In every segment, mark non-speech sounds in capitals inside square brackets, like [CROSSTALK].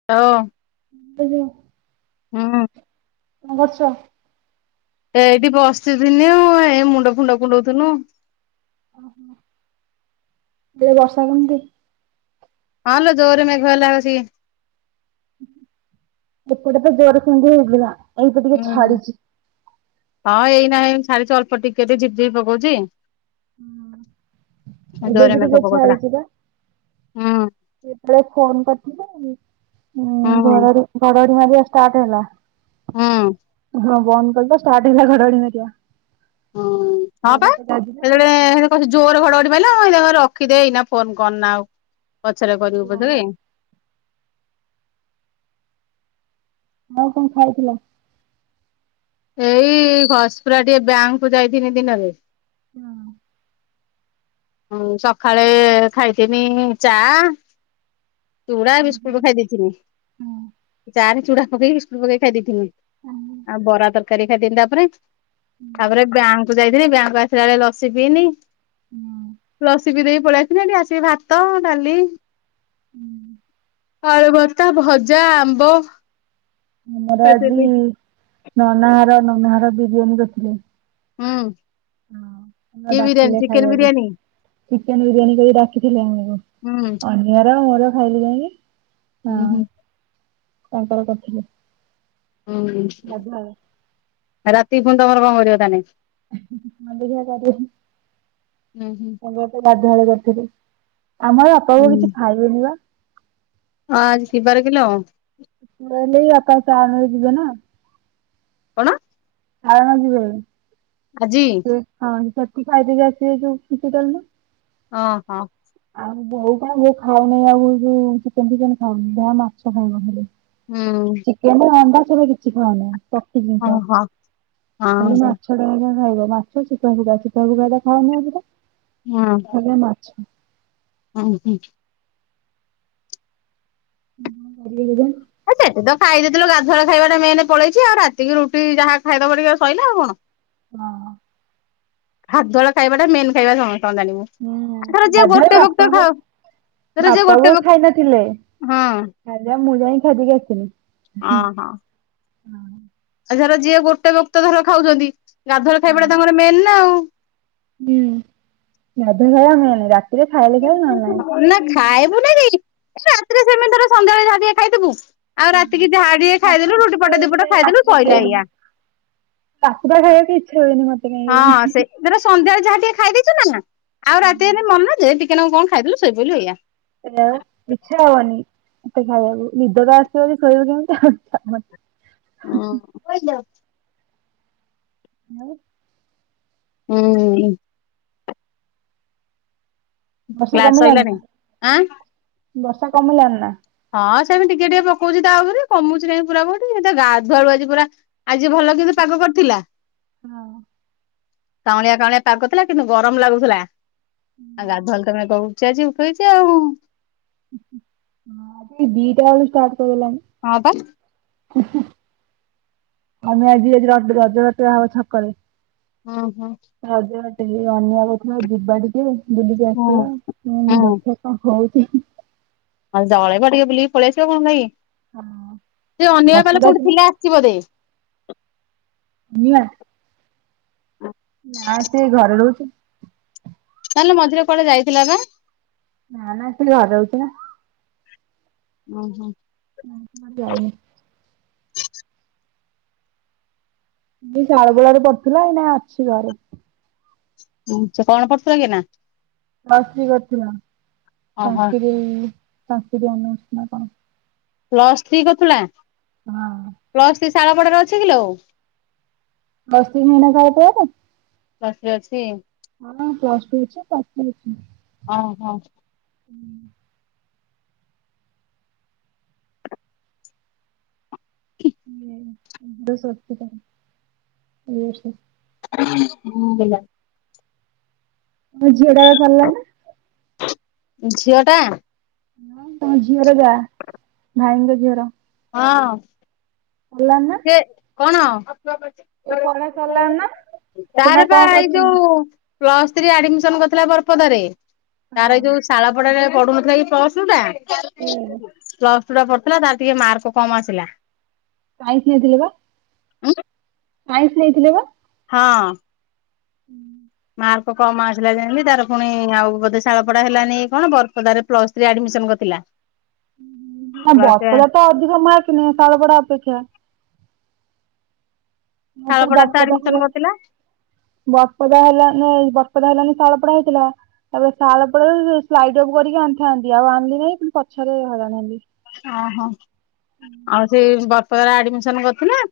[UNINTELLIGIBLE] [UNINTELLIGIBLE] ଉଁ। କଣ କରୁଚ? ଏଇଠି ବସିଥିନି ଆଉ ଏଇ ମୁଣ୍ଡ ଫୁଣ୍ଡ କୁଣ୍ଡୋଉ ଥିନୁ। ଓହୋ। ଏଇ ବର୍ଷା କେମିତି? ହଁ ଲୋ ଜୋରରେ ମେଘ ହେଲା ଆସିକି। ଏପଟେ ତ ଜୋରେ ସେମିତି ହେଇଥିଲା ଏଇ ତ ଟିକେ ହୁଁ ଛାଡିଛି। ହଁ ଏଇନା ଏଇ ଛାଡିଚି ଅଳ୍ପ ଟିକେ ଝିପି ଝିପି ପକଉଚି। ଏବେ ଜୋରେ ବି ଟିକେ ମେଘ ପକଉଥିଲା ଛାଡିଚି ପା ହୁଁ ସେତେ ବେଳେ ଫୋନ୍ କରିଥିଲେ। ହଁ ହୁଁ ଘଡଘଡ଼ି ଘଡଘଡି ମାରିବା ଷ୍ଟାର୍ଟ ହେଲା। ହୁଁ ହଁ ବନ୍ଦ କରଲ। ଷ୍ଟାର୍ଟ ହେଲା ଘଡ ଘଡି ମାରିବା। ହୁଁ ହଁ ପା ମତେ ଲାଗିଲା ଆଉ। ସେତେବେଳେ ହେ କସିକି ଜୋର ଘଡ ଘଡି ମାଇଲା କହିଲା ରଖିଦେ ଏଇନା ଫୋନ କରନା ଆଉ ପଛରେ କରିବୁ କେତେ ବେଳେ? ଆଉ କଣ ଖାଇଥିଲ? ଏଇ ଘଷିପୁରା ଟିକେ ବ୍ୟାଙ୍କ କୁ ଯାଇଥିନି ଦିନରେ। ହଁ। ହ ସକାଳେ ଖାଇଥିନି ଚା- ଚୁଡା ବିସ୍କୁଟ ଖାଇଦେଇଥିନି ଚା ରେ ଚୁଡ଼ା ପକେଇ ବିସ୍କୁଟ ପକେଇକି ଖାଇ ଦେଇଥିନି। ଆଉ ବରା ତ ତରକାରୀ ଖାଇଥିଲି ତିନିଟା ପରେ ତାପରେ ବ୍ୟାଙ୍କକୁ ଯାଇଥିଲି ବ୍ୟାଙ୍କକୁ ରୁ ଆସିଲା ପରେ ଲସି ପିଇନୀ। ହଁ। ଲସି ପିଇଦେଇକି ପଳେଇ ଆସିଥିଲି ଏଠି ଆସିକି ଭାତ ଡ଼ାଲି ହୁଁ। ଆଳୁ ଭର୍ତା ଭଜା ଆମ୍ବ ଆମର ଆଜି ଖାଇଥିଲି ନନାହର ନନାହର ବିରିୟାନି କରିଥଲେ। ହୁଁ। ହଁ କି ବିରିୟାନୀ ଡାକିଲେ ଚିକେନ ଖାଇଆକୁ। ବିରିୟାନୀ ଚିକେନ ବିରିୟାନୀ କରି ଡାକିଥିଲେ ଆମକୁ। ହୁଁ [UNINTELLIGIBLE] ଏରା ମୋର ଖାଇଲି ଯାଇକି ହଁ ହୁଁ ତାଙ୍କର କରିଥିଲେ। ହୁଁ ଗାଧୁଆବେଳେ ରାତିକି ଫୁଣି କଣ କରିବ ତା ନାଗି। [UNINTELLIGIBLE] ହୁଁ ହୁଁ ଗାଧୁଆବେଳେ କରିଥିଲି ଆମର ବାପା ବୋଉ କିଛି ଖାଇବେନି ବା। ହଁ ଆଜି କି ବାରେ କିଲୋ? ବୁଢ଼ା ହେଲେ ବି ବାପା ସାନରେ ଜିବେନା। କଣ? ଆର ଜଣକ ଯିବେ। ଆଜି। ସେ ହଁ ସେଠି ଖାଇଦେଇ ଆସିବେ ଯୋଉ [UNINTELLIGIBLE] ହଁ ହଁ। ଆଉ ବୋଉ କଣ ବୋଉ ଖାଉ ନାହିଁ ଆଉ ଯୋଉ ଚିକେନ ଫିକେନ୍ ଖାଉନି ଯାହା ମାଛ ଖାଇବ ଖାଲି। ହୁଁ। ଓହୋ ହଁ [INAUDIBLE] ହଁ [INAUDIBLE] ହଁ। ଖାଲି ମାଛ ହଁ ହୁଁ। [UNINTELLIGIBLE] ସେଠି ତ ଖାଇ ଦେଇଥିଲୁ ଗାଧୁଆ ଖାଇବା ଟା ମେନ ପଳେଇଛି ଆଉ ରାତିି ରୁଟି ଯାହା ଖାଇଦବ ଟିକେ ସଇଲା ଆଉ କଣ ହଁ। [UNINTELLIGIBLE] ଖାଇବା ଟା ମେନ୍ ଖାଇବା ସମସ୍ତ ଜାଣିବୁ। ହୁଁ ଆଉଥର ଯିଏ ଗାଧୁଆ ଗୋଟେ ବକ୍ତ ବାପାକୁ ଖାଉ ଯିଏ ବାପା ଗୋଟେ ବକ୍ତ ହଁ ଖାଇଦେବ ମୁଁ ଯାଇକି ଖାଇଦେଇକି ଆସିମି ଅହଁ ଆଉ ର ଯିଏ ଗୋଟେ ବକ୍ତ ଧର ଖାଉଛନ୍ତି ଗାଧୁଆ ବେଳ ଖାଇବା ଟା ତାଙ୍କର ମେନ୍ ନା ଆଉ। ହୁଁ [UNINTELLIGIBLE] ରାତିରେ ଖାଇଲେ ଖାଇ ନହେଲେ ନାହିଁ। ନା ଖାଇବୁ ନା ରାତିରେ ସେମିତିର ସନ୍ଧ୍ୟାବେଳେ ଯା ଖାଇଥବୁ ଆଉ ହଁ ରାତିକି ଯାହା ଟିକେ ମତେ ଖାଇଦେଲୁ ରୁଟି ଇଚ୍ଛା ପଟ ହୁଏନି ଦିପଟ କାଇଁ ଖାଇଦଲୁ ଶଇଲା ହେଇଆ ରାତି ଟା ଖାଇବାକୁ ଇଚ୍ଛା ହୁଏନି ମତେ କାଇଁ ହଁ କେଜାଣି। ସେ ତର ସନ୍ଧ୍ୟାରେ ଯାହା ଟିକେ ଖାଇଦେଇଛୁ ନା ଆଉ ରାତି ହୁଁ। ମନ ଯେ ଟିକେ ଟିକେ ନାକୁ କଣ ଖାଇଦେଲୁ ସୋଇ ପଡ଼ିଲୁ ଏଇଆ। ସେଉ ଇଚ୍ଛା ହବନି ମତେ ଖାଇବାକୁ ନିଦ ତ ଆସିବ ଶୋଇବ କେମିତି [UNINTELLIGIBLE] ହଁ। [UNINTELLIGIBLE] ହଁ। ହୁଁ। ବର୍ଷା କ୍ଲାସ କମିଲାଣି ସଇଲାଣି ନା ଆଁ ବର୍ଷା କମିଲାଣି ନା? ହଁ ସେମି ଟିକେ ଟିକେ ପକୋଉଛି ତା ଉପରେ କମୁଛି କାଇଁ ପୁରା କୋଉଠି ଏ ତ ଗାଧୁଆଳୁ ଆଜି ପୁରା ଆଜି ଭଲ କିନ୍ତୁ ପାଗ କରିଥିଲା। ହଁ। କାଉଁଳିଆ କାଉଁଳିଆ ପାଗ ଥିଲା କିନ୍ତୁ ଗରମ ଲାଗୁଥିଲା ଆଉ ଗାଧୁଆଲେ ଖାଲି କହିବୁ ସେ ଆଜି ଶୋଇଚି ଆଉ। [UNINTELLIGIBLE] ଦିଟାବେଳୁ ଷ୍ଟାର୍ଟ କରିଦେଲାଣି। ହଁ ପା। ଆମର ଆଜି ଆଜି ରଡ଼ ରଜ ବାଟୁଆ ହବ ଛକରେ। ଆଁ ହଁ। ରଜ ବାଟେଇଯିବା ନୂଆ କହୁଥିଲା ଯିବା ଟିକେ ବୁଲିକି ଆସିବା ହୁଁ ମୁଁ କହିନି ହୁଁ ଦେଖେ କଣ ହୋଉଛି? ଜଳେଇବ ଟିକେ ବୁଲିକି ପଳେଇ ଆସିବ କଣ ହେଲାକି। ହଁ ସେ ଅନିବା ପାଲୋ ବର୍ଷାଟା କୋଉଠି ସିନା ଥିଲା ଆସିଚି ବୋଧେ। ଅନିମା? ହଁ। ନା ସେ ଘରେ ରହୁଛି। ତାହେଲେ ମଝିରେ କୁଆଡେ ଯାଇଥିଲା ପା? ନା ନା ସେ ଘରେ ରହୁଛି ନା। ଓହୋ। ଯାଇନି। ଏଇ ଖାରବେଳରେ ପଢ଼ୁଥିଲା ଏଇନା ଅଛି ଘରେ। ଆଛା କଣ ପଢ଼ୁଥିଲା କି ଏଇନା? ପ୍ଲସ ଥ୍ରି କରୁଥିଲା। ଓହୋ ସାସଂକ୍ରିଟ ସାସଂକ୍ରିଟ ଅନର୍ସ ନା କଣ। ପ୍ଲସ୍ ଥ୍ରୀ କରୁଥିଲା? ହଁ। ପ୍ଲସ୍ ଥ୍ରୀ ଶାଳପଡାରେ ଅଛି କିିଲୋ? ପ୍ଲସ ଥ୍ରି ନାହିଁ ନା ସାଳପଡ଼ା ରେ। ପ୍ଲସ ଥ୍ରି ଅଛି। ହଁ ପ୍ଲସ ଟୁ ଅଛି ପ୍ଲସ ଥ୍ରୀ ଅଛି। ହଁ ହଁ। ହୁଁ। କି [UNINTELLIGIBLE] ଏଇ ବର୍ଷ। ହୁଁ ହେଲା। ମୋ ଝିଅ ଟାର ସରିଲା ନା। ଝିଅଟା? ହଁ ତମ ଝିଅର ଯା ଭାଇଙ୍କ ଝିଅର। ହଁ। ହେଲାଣିନା? ଏ କଣ? ପଢା ସରିଲାଣି ନା? ସେ ନା ତାରପା କଣ ଏଇ କରୁଛନ୍ତି? ଯୋଉ ପ୍ଲସ ଥ୍ରୀ ଆଡମିସନ କରିଥିଲା ବରପଦାରେ ତାର ହଁ ଏଇ ଯୋଉ ଶାଳପଡାରେ ପଢୁନଥିଲା କି ପ୍ଲସଟୁ ଟା ସେ ପ୍ଲସ୍ ପ୍ଲସ ଟୁ ଟା ପଢୁଥିଲା ତାର ଟିକେ ମାର୍କ କମ୍ ଆସିଲା। ସାଇନ୍ସ୍ ନେଇଥିଲେ ପା। ଉଁ। ସାଇନ୍ସ୍ ନେଇଥିଲେ ପା। ହଁ। ହୁଁ। ମାର୍କ କମ୍ ଆସିଲା ଯେମିତି ତାର ପୁଣି ଆଉ ବୋଧେ ଶାଳ ପଡା ହେଲାନିକି କଣ ବରପଦାରେ ପ୍ଲସ ଥ୍ରୀ ଆଡମିସନ କରିଥିଲା। ପ୍ଲସ ବରପଦା ତ ଅଧିକ ମାର୍କ ନିଏ ଶାଳପଡ଼ା ଅପେକ୍ଷା। ଆଉ ତାହେଲେ ଶାଳପଡାରେ ତ ବରପଦା ଆଡମିସନ ହେଲାନି। କରିଥିଲା ବରପଦା ହେଲାନି ଏଇ ବରପଦା ହେଲାନି ଶାଳପଡା ହେଇଥିଲା। ତାପରେ ଶାଳପଡାରେ ସ୍ଲାଇଡ ଅଫ୍ କରିକି ଆଣିଥାନ୍ତି ଆଉ ଆଣିଲି ନାହିଁ ପୁଣି ପଛରେ ହଇରାଣ ହେଲି। ଓହୋ ଆଉ ସେ ବରପଦାରେ ଆଡମିସନ କରିଥିଲା?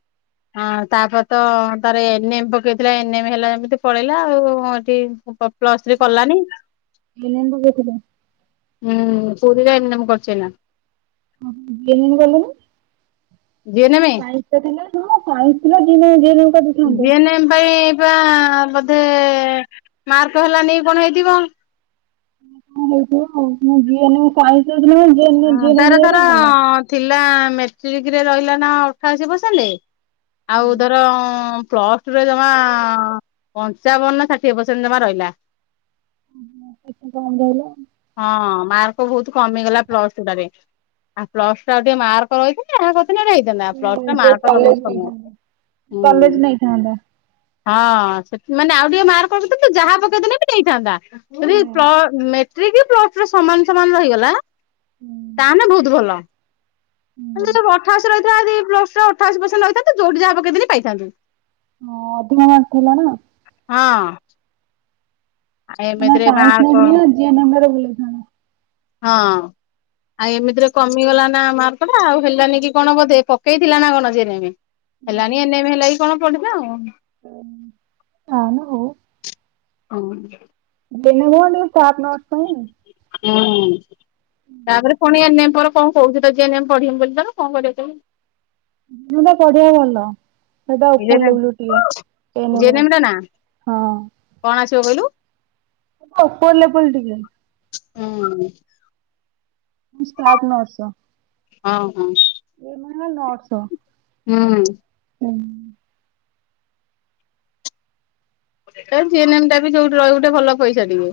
ହଁ ତାପରେ ତ ତାର ଏନ୍ ଏମ୍ ପକେଇଥିଲା ଏନ୍ ଏମ୍ ହେଲା ଯେମିତି ପଳେଇଲା ଆଉ। ଏଠି ପ୍ଲସ ଥ୍ରୀ କଲାନି। [UNINTELLIGIBLE] କହୁଥିଲେ। ହୁଁ ପୁରୀରେ ଏନ୍ ଏମ୍ କରୁଚି ଏଇନା। ଓ ହୋ [UNINTELLIGIBLE] ଗଲେନି। ଜିଏନେମେ ସାଇନ୍ସ୍ ତ ଥିଲା ଶୁଣ ସାଇନ୍ସ୍ ଥିଲା। ଜୁନିଅର ଯିଏ ଏନ୍ ଏମ୍ ଟା ଦେଇଥାନ୍ତ। ହେନ୍ ପାଇଁ ଆ ବୋଧେ ମାର୍କ ହେଲା ନି କି କଣ ହେଇଥିବ। କଣ ହେଇଥିବ ଆଉ ଯିଏ ସାଇନ୍ସ୍ ନେଉଛଚି ମାନେ ଯି ହଁ ଏନ୍ ଯି ଏନ୍ ଏମ୍ ତାର ନେଇଥିବ ଧର ମାନେ ଭଲ। ଥିଲା ମେଟ୍ରିକରେ ରହିଲା ନା ଅଠାଅଶୀ ପର୍ସେଣ୍ଟ୍। ଆଉ ଧର ପ୍ଲ ଟୁ ରେ ଜମା ପଞ୍ଚାବନ ନା ଷାଠିଏ ପରସେଣ୍ଟ ଜମା ରହିଲା। ସେଠି କମ୍ ରହିଲା। ହଁ ମାର୍କ ବୋହୁତୁ କମିଗଲା। ପ୍ଲସଟୁ ଟାରେ। ଆଉ ପ୍ଲସଟୁ ଟା ଆଉ ଟିକେ ମାର୍କ ରହିଥାନ୍ତା ଯାହା କରିଥିନେ କଣ ହେଇ ପ୍ଲସ ହୁଁ ଟୁ ଟା ଯୋଉ ମାର୍କ ଟା କଲେଜ ବହୁତ ନେଇଥାନ୍ତା। କମିଗଲା କଲେଜ ହୁଁ। ନେଇଥାନ୍ତା। ହଁ ସେଠି ମାନେ ଆଉ ଟିକେ ମାର୍କ ରଖିଥିଲେ ତୁ ଯାହା ପକେଇଥିନେ ବି ନେଇଥାନ୍ତା। ପୁରି ହୁଁ ପ୍ଲ ମେଟ୍ରିକ ପ୍ଲସ ଟୁରେ ସମାନ ସମାନ ରହିଗଲା ହୁଁ। ତାହାନେ ବହୁତ ଭଲ। ହେଲେ ତୁ ଅଠାଅଶୀ ରହିଥାଆ ପ୍ଲସ ଟୁ ରେ ଅଠାଅଶୀ ପରସେଣ୍ଟ ରଖିଥାନ୍ତୁ ଯୋଉଠି ଯାହା ପକେଇଥିନେ ପାଇଥାନ୍ତୁ। ହଁ ଅଧିକା ମାର୍କ ଥିଲା ନା। ହଁ। ଆମ ଏମିତିରେ ସାଇନ୍ସ ମାର୍କ ନଥିଲା ନା ଜି ଏନ୍ ଏମ୍ ରେ ଭଲ ହେଇଥାନ୍ତା। ହଁ। ଆଉ ଏମିତିରେ କମିଗଲା ନା ମାର୍କ ଟା ଆଉ ହେଲାନି କି କଣ ବୋଧେ ପକେଇଥିଲା ନା କଣ ଜି ଏନ୍ ଏମ୍। ହେଲାନି ଏନେ ମେ ହେଲା କି କଣ ପଡିଲା ଆଉ। ଅ ହଁ ମ ହଉ। ହୋଉ। ଜି ଏନ୍ ଏମ୍ କଣ ଟିକେ ଷ୍ଟାଫ୍ ନର୍ସ ପାଇଁ। ହୁଁ। ତାପରେ ପୁଣି ଏନେ ମେ ପରେ କଣ କହୁଛି ତ ଜି ଏନ୍ ଏମ୍ ପଢିମି ବୋଲି ତାର କଣ କରିବ କେ ଯୋଉଟା ପଢ଼ିବା ଭଲ। ସେଇଟା ଉପର୍ ଜେନେମ୍ ଲେବୁଲ ଟିକେ ଏ ଏନ୍ ଏମ୍ ର। ଜେନେମ୍ ରେ ନା ହଁ। କଣ ଆସିବ କଇଲୁ? ଓପର୍ ଲେବୁଲ୍ ଟିକେ। ହଁ। Staff nurse. ହଁ ହଁ। ଏ ଏନ୍ ଏମ୍ ମାନେ ନର୍ସ। ହୁଁ। ହୁଁ। ଏଇ ଜି ଏନ୍ ଏମ୍ ଟା ବି ଯୋଉଠି ରହିବୁ ଟିକେ ଭଲ ପଇସା ଟିକେ।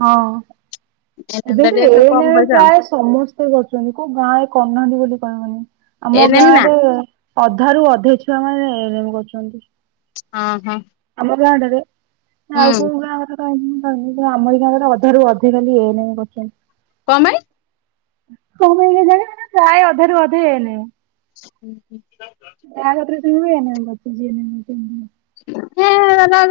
ହଁ ଏନେମ୍ ଏବେ ଟା ବି ଟିକେ କମ ଏଇନେ ପଇସା ଆଉ ପ୍ରାୟ ସମସ୍ତେ କରୁଚନ୍ତି କୋଉ ଗାଁ ରେ କରୁନାହାନ୍ତି ବୋଲି କହିବୁନି ଆମ ଏନେମ୍ ଗାଁ ନା ରେ। ଅଧା ରୁ ଅଧେ ଛୁଆ ମାନେ ଏ ଏନ୍ ଏମ୍ କରୁଚନ୍ତି। ହଁ ହଁ। ଆମ ଗାଁର ଆଡରେ ଆଉ ହୁଁ କୋଉ ଗାଁ କଥା କଁ କ ଆମର ଗାଁ ଗୁଡ଼ା ଅଧାରୁ ଅଧେ ଖାଲି ଏ ଏନ୍ ଏମ୍ କରୁଚନ୍ତି। କଣ ପାଇଁ? କଣ ପାଇଁ କେଜାଣେ ପ୍ରାଏ ଅଧାରୁ ଅଧେ ଏ ଏନ୍ ଏମ୍। ହଁ ହଁ। ଯା କତିରୁ ଶୁଣିବୁ ଏ ଏନ୍ ଏମ୍ କରିଚି G N M, G N M. ହେ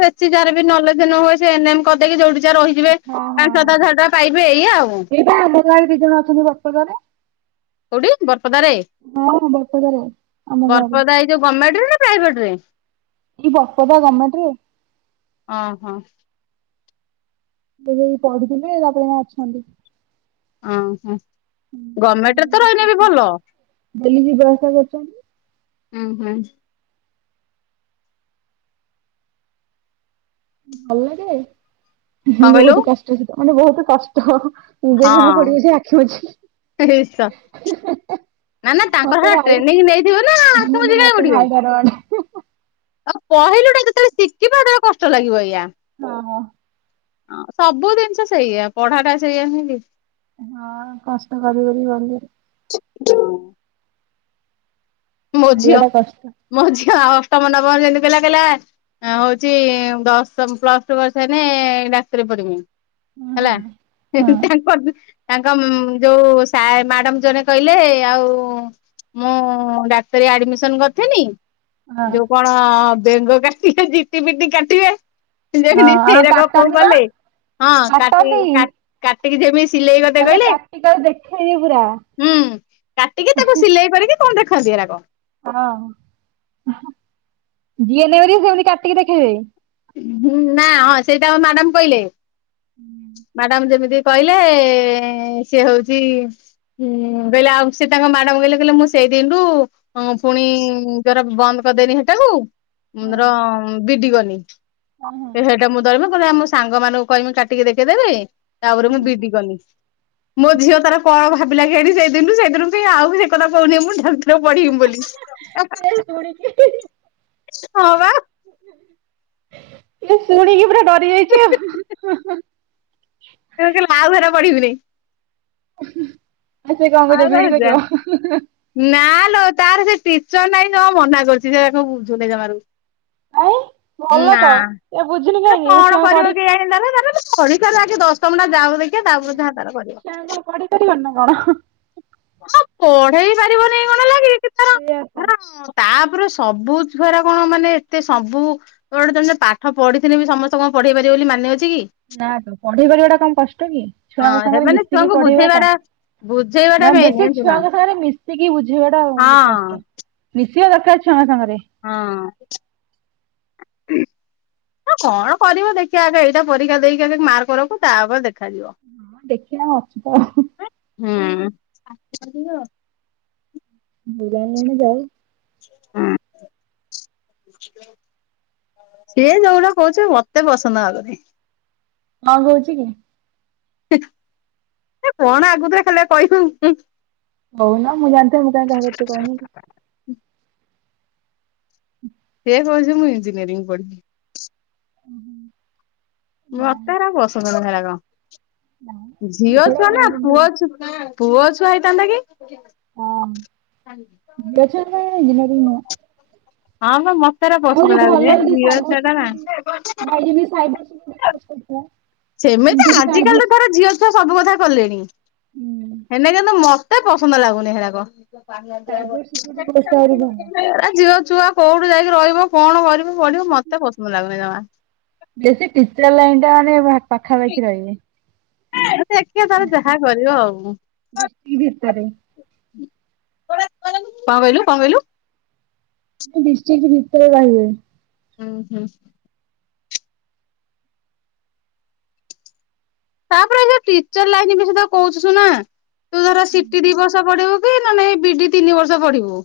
ବେଶୀ ଯାହାର ବି ନଲେଜ ନୁହଁ ସେ ଏନମ କରିଦେଇକି ଯୋଉି ଜା ରହି ବେ କରୁଛି। ହଁ ପାଞ୍ଚ ହଁ। ସାତ ହଜାର ଟଙ୍କା ପାଇବେ ଏଇଆ ଆଉ। ଏଇ ଆମ ଗାଁରେ ଦି ଜଣ ଅଛନ୍ତି ବରପଦରେ। କୋଉଠି ବରପଦାରେ ହଁ ବରପଦରେ ଆମ ଗାଁରେ। ଯଉ ଗମେଣ୍ଟରେ ନା ପ୍ରାଇଭେଟ ରେ? ଏଇ ବପଦା ଗମେଣ୍ଟ ରେ। ଅ ହଁ। ସେ ଯୋଉ ପଢୁଥିଲେ ତାପରେ ଏନା ଅଛନ୍ତି। ଓହୋ ଗମେଣ୍ଟ ରେ ତ ରହିନେ ବି ଭଲ ଡେଲି ଯିବା ଆସିବା କରୁଚନ୍ତି। ହୁଁ ହୁଁ। ଭଲ ଜେ କଣ କହିଲୁ ବହୁତ କଷ୍ଟ ସେଟା ମାନେ ବହୁତ କଷ୍ଟ। ଇଞ୍ଜେକସନ ଫୋଡିବୁ ହଁ ସେ ଆଖିି ଇସ ବୁଜିକି। ନା ନା ତାଙ୍କର ମତେ ସେଟା ଭାଇ ଟ୍ରେନିଂ ନେଇଥିବେ ନା ଆସୁମୁଜି ମାନେ କାଇଁ ମତେ ଉଠିବେ ଭାଇ ଡର ମାଡ଼େ। ଆଉ କହିଲୁ ଏଟା ଯେତେବେଳେ ଶିଖିବ ସେତେବେଳେ କଷ୍ଟ ଲାଗିବ ଏଇଆ। ଓହୋ। ହଁ ସବୁ ଜିନିଷ ସେଇଆ ପଢା ଟା ସେଇଆ ନୁହେଁ କି। ହଁ କଷ୍ଟ କରି କରି ଗଲି। [UNINTELLIGIBLE] ମୋ ଝିଅ ପାଇବାଟା କଷ୍ଟ ମୋଝିଅଉ ଆଉ ଅଷ୍ଟମ ନବମ ଯେମିତି ପିଲା କହିଲା ହଁ ହଉଛି ଦଶମ ପ୍ଲସ୍ ଟୁ କରିସାଇଲେ ଏଁ ଡାକ୍ତରୀ ପଢ଼ବି ମୁ ହଁ ହଁ। ହେଲା ହେଁ ହଁ ହେଁ ତାଙ୍କର୍ ତାଙ୍କ ଯୋଉ ସାର୍ ମ୍ୟାଡାମ୍ ଜଣେ କହିଲେ ଆଉ ମୋ ଡାକ୍ତରୀ ଆଡମିସନ କରିଥିନି ହଁ ଯୋଉ କଣ ହଁ ବେଙ୍ଗ କାଟିବେ ଜିଟି ପିଟି କାଟିବେ ହଁ ଯେମିତି ଆଉ ସେଇରକମ୍ କଉ କାଟନ୍ତି ବା ଗଲେ, ହଁ କାଟି କାଟନ୍ତି କାଟି କାଟିକି ଯେମିତି ସିଲେଇବାଟା ତାଙ୍କ କହିଲେ। ପ୍ରାକ୍ଟିକାଲ ଦେଖେଇବେ ପୁରା ହୁଁ। କାଟିକି ତାକୁ ସିଲେଇ କରିକି କଣ ଦେଖନ୍ତି ହେରକ ହଁ ହଁ ଯିଏ ନେବରି ସେମିତି କାଟିକି ଦେଖେଇବେ। ହୁଁ ନା ହଁ ସେଇଟା ଆ ମ୍ୟାଡାମ୍ କହିଲେ। ହୁଁ, ମ୍ୟାଡାମ୍ ଯେମିତି କହିଲେ ସିଏ ହଉଛି ହୁଁ ବାଲେ ସେ ତାଙ୍କ ମ୍ୟାଡାମଙ୍କୁ କହିଲେ କହିଲେ ମୁଁ ସେଇଦିନଠୁ ହଁ ପୁଣି ଜୋରେ ବନ୍ଦ କରିଦେନି ସେଟାକୁ ହଁ ର ବିଡି ଗନି, ହଁ ହଁ। ସେ ସେଇଟା ମୁଁ ଧରିମି କ ଆମ ସାଙ୍ଗ ମାନଙ୍କୁ କହମି କାଟିକି ଦେଖେଇଦେବି ତାପରେ ମୁଁ ବିଡି କଲି ମୋ ଝିଅ ତାର କଣ ଭାବ୍ ପିଲା ଖେଳି ସେଇଦିନରୁୁ ସେଇନ ବି ଆଉ ସେ କଥା କହୁନି ମୁଁ ଡାକ୍ତର ପଢ଼ିବି ବୋଲି। ଏ ଶୁଣିକି ହଁ ବା, ମୁଁ ଶୁଣିକି ପୁରା ଡରି ଯାଇଛି ଆଉ [UNINTELLIGIBLE] ମା ଘରେ ପଢ଼ିବି ନି। ଆ ସେ କଣ କରଦ ଭିଡି କରିବ [UNINTELLIGIBLE] ନାଲୋ ତାର ସେ ଟିଚର ନାଇଁ ଯମା ମନା କରୁଛି ସେ ତା ବୁଝୁନି ଜମାରୁ। କାଇଁ ଭଲ ନା ତ ଏ ବୁଝୁନି ଏଟା କାହିଁକି ସେ କଣ ଛୁଆଙ୍କୁ କରିବ ପଢି କେଆନି? [UNINTELLIGIBLE] ପଢ଼ି ସାରୁ ଆଗେ ଦଶମ ଯାଉ ଦେଖିବା। ସେ ଆଉ କଣ ପଡିି଼ପାରିବନି ନା କଣ? ହଁ ପଢ଼େଇ ପାରିବନି କଣ ଲାଗି କିନା ସେୟା ତାପରେ ସବୁ ଛୁଆର କଣ ମାନେ ଏତେ ସବୁ ଗୋଟେ ତମ ଯ ପାଠ ପଢି଼ଥିଲେ ବି ସମସ୍ତେ କଣ ପଢ଼େଇ ପାରିବ ବୋଲି ମାନେ ଅଛି କି? ନା ତ ପଢ଼େଇ ବାଟା କଣ କଷ୍ଟ କି ଛୁଆଙ୍କ ହଁ ସାଙ୍ଗରେ ସେମାନେ ମିଶିକି ଛୁଆଙ୍କୁ ପଢ଼େଇବା ଟା? ବୁଝେଇବାଟା ବୁଝେଇବାଟା ନା ମେନ୍ ବେଶୀ ଜାଣିଛୁ ନା ଛୁଆଙ୍କ ସାଙ୍ଗରେ ମିଶିକି ବୁଝେଇବା ଟା ହଁ। କଷ୍ଟ ମିଶିବା ଦରକାର ଛୁଆଙ୍କ ସାଙ୍ଗରେ। ହଁ [UNINTELLIGIBLE] ହଁ କଣ କରିବ ଦେଖି ଆଗେ ଏଇଟା ପରୀକ୍ଷା ଦେଇକି ଆଗେ ମାର୍କ ରଖୁ ତାପରେ ଦେଖାଯିବ। ହଁ ଦେଖିନା ଅଛୁ ତ। ହୁଁ [UNINTELLIGIBLE] [UNINTELLIGIBLE] ଯାଉ ହୁଁ ସିଏ ଯୋଉଡା କବୁଛି ମତେ ପସନ୍ଦ ଆଗୁନି। କ କହୁଛି କି? [UNINTELLIGIBLE] ଏ କଣ ଆଗତରେ ଖାଲେ କହିବୁ ହୁଁ, ହଉ ନା ମୁଁ ଜାଣିଥିବ ମୁଁ କହିଁ କାହା କିଛି କହିନି ସେ କହୁଛି ମୁଁ ଇଞ୍ଜିନିୟରିଂ ପଢି଼ବି। ହୁଁ-ହୁଁ, ମତେ ହେଗୁରାକ ପସନ୍ଦ ନୁହେଁ ଏଗୁରାକା ନାଇଁ ଝିଅ ଛଡା ଝିଅଛୁଆ ନା କାଇଁ କିନ୍ତୁ ପୁଅଛୁ ହୁଁ। ପୁଅ ଛୁଆ ହେଇଥାନ୍ତା କି? ହଁ ଝିଅ ଛୁଆଙ୍କ ପାଇଁ ଇଞ୍ଜିନିୟରିଂ ନୁହଁ। ହଁ ବା [UNINTELLIGIBLE] ଆହୁରି ଲାଗୁନି ଭଲ ଝିଅ ଛୁଆ ଟା ନା ଭାଇ [UNINTELLIGIBLE] ସେମିତି ବି ସାଇବର ଆଜିକାଲି ତ ହୁଁ। ତାର ଝିଅ ଛୁଆ ସବୁ କଥା କଲେଣି। ହେନା କିନ୍ତୁ ମ ତ ପସନ୍ଦ ଲାଗୁନି ହେଗଡ଼କ। ସାଇବର ସିକ୍ୟୁରିଟି କୋର୍ସ ଟା ଆହୁରି ଭଲ। ଛୁଆ କୋଉଠୁ ଯାଇକି ରହିବ କଣ କରିବ ପଢିବ ମତେ ପସନ୍ଦ ଲାଗୁନି ଜମ। ବେସି ଟିଚର ଲାଇନ୍ ଟା ମାନେ ପାଖାପାଖି ରହନି। ମେ ତାର ଯାହା କରିବ ଆଉ ଡିଷ୍ଟ୍ରିକ୍ଟ ଭିତରେ [UNINTELLIGIBLE] କନ କଇଲୁ କନ କଇଲୁ। ଡିଷ୍ଟ୍ରିକ୍ଟ ଭିତରେ ରହେ। ହୁଁ ହୁଁ ତାପରେ ସେ ଟିଚର ଲାଇନ ବି ସେ କହୁଚୁ ସୁନା ତୁ ଧର ସିଟି ଦି ବର୍ଷ ପଢ଼ିବୁ ସେଇଡା ନାଇଁ ବିଡି ତିନି ବର୍ଷ ପଢିବୁ।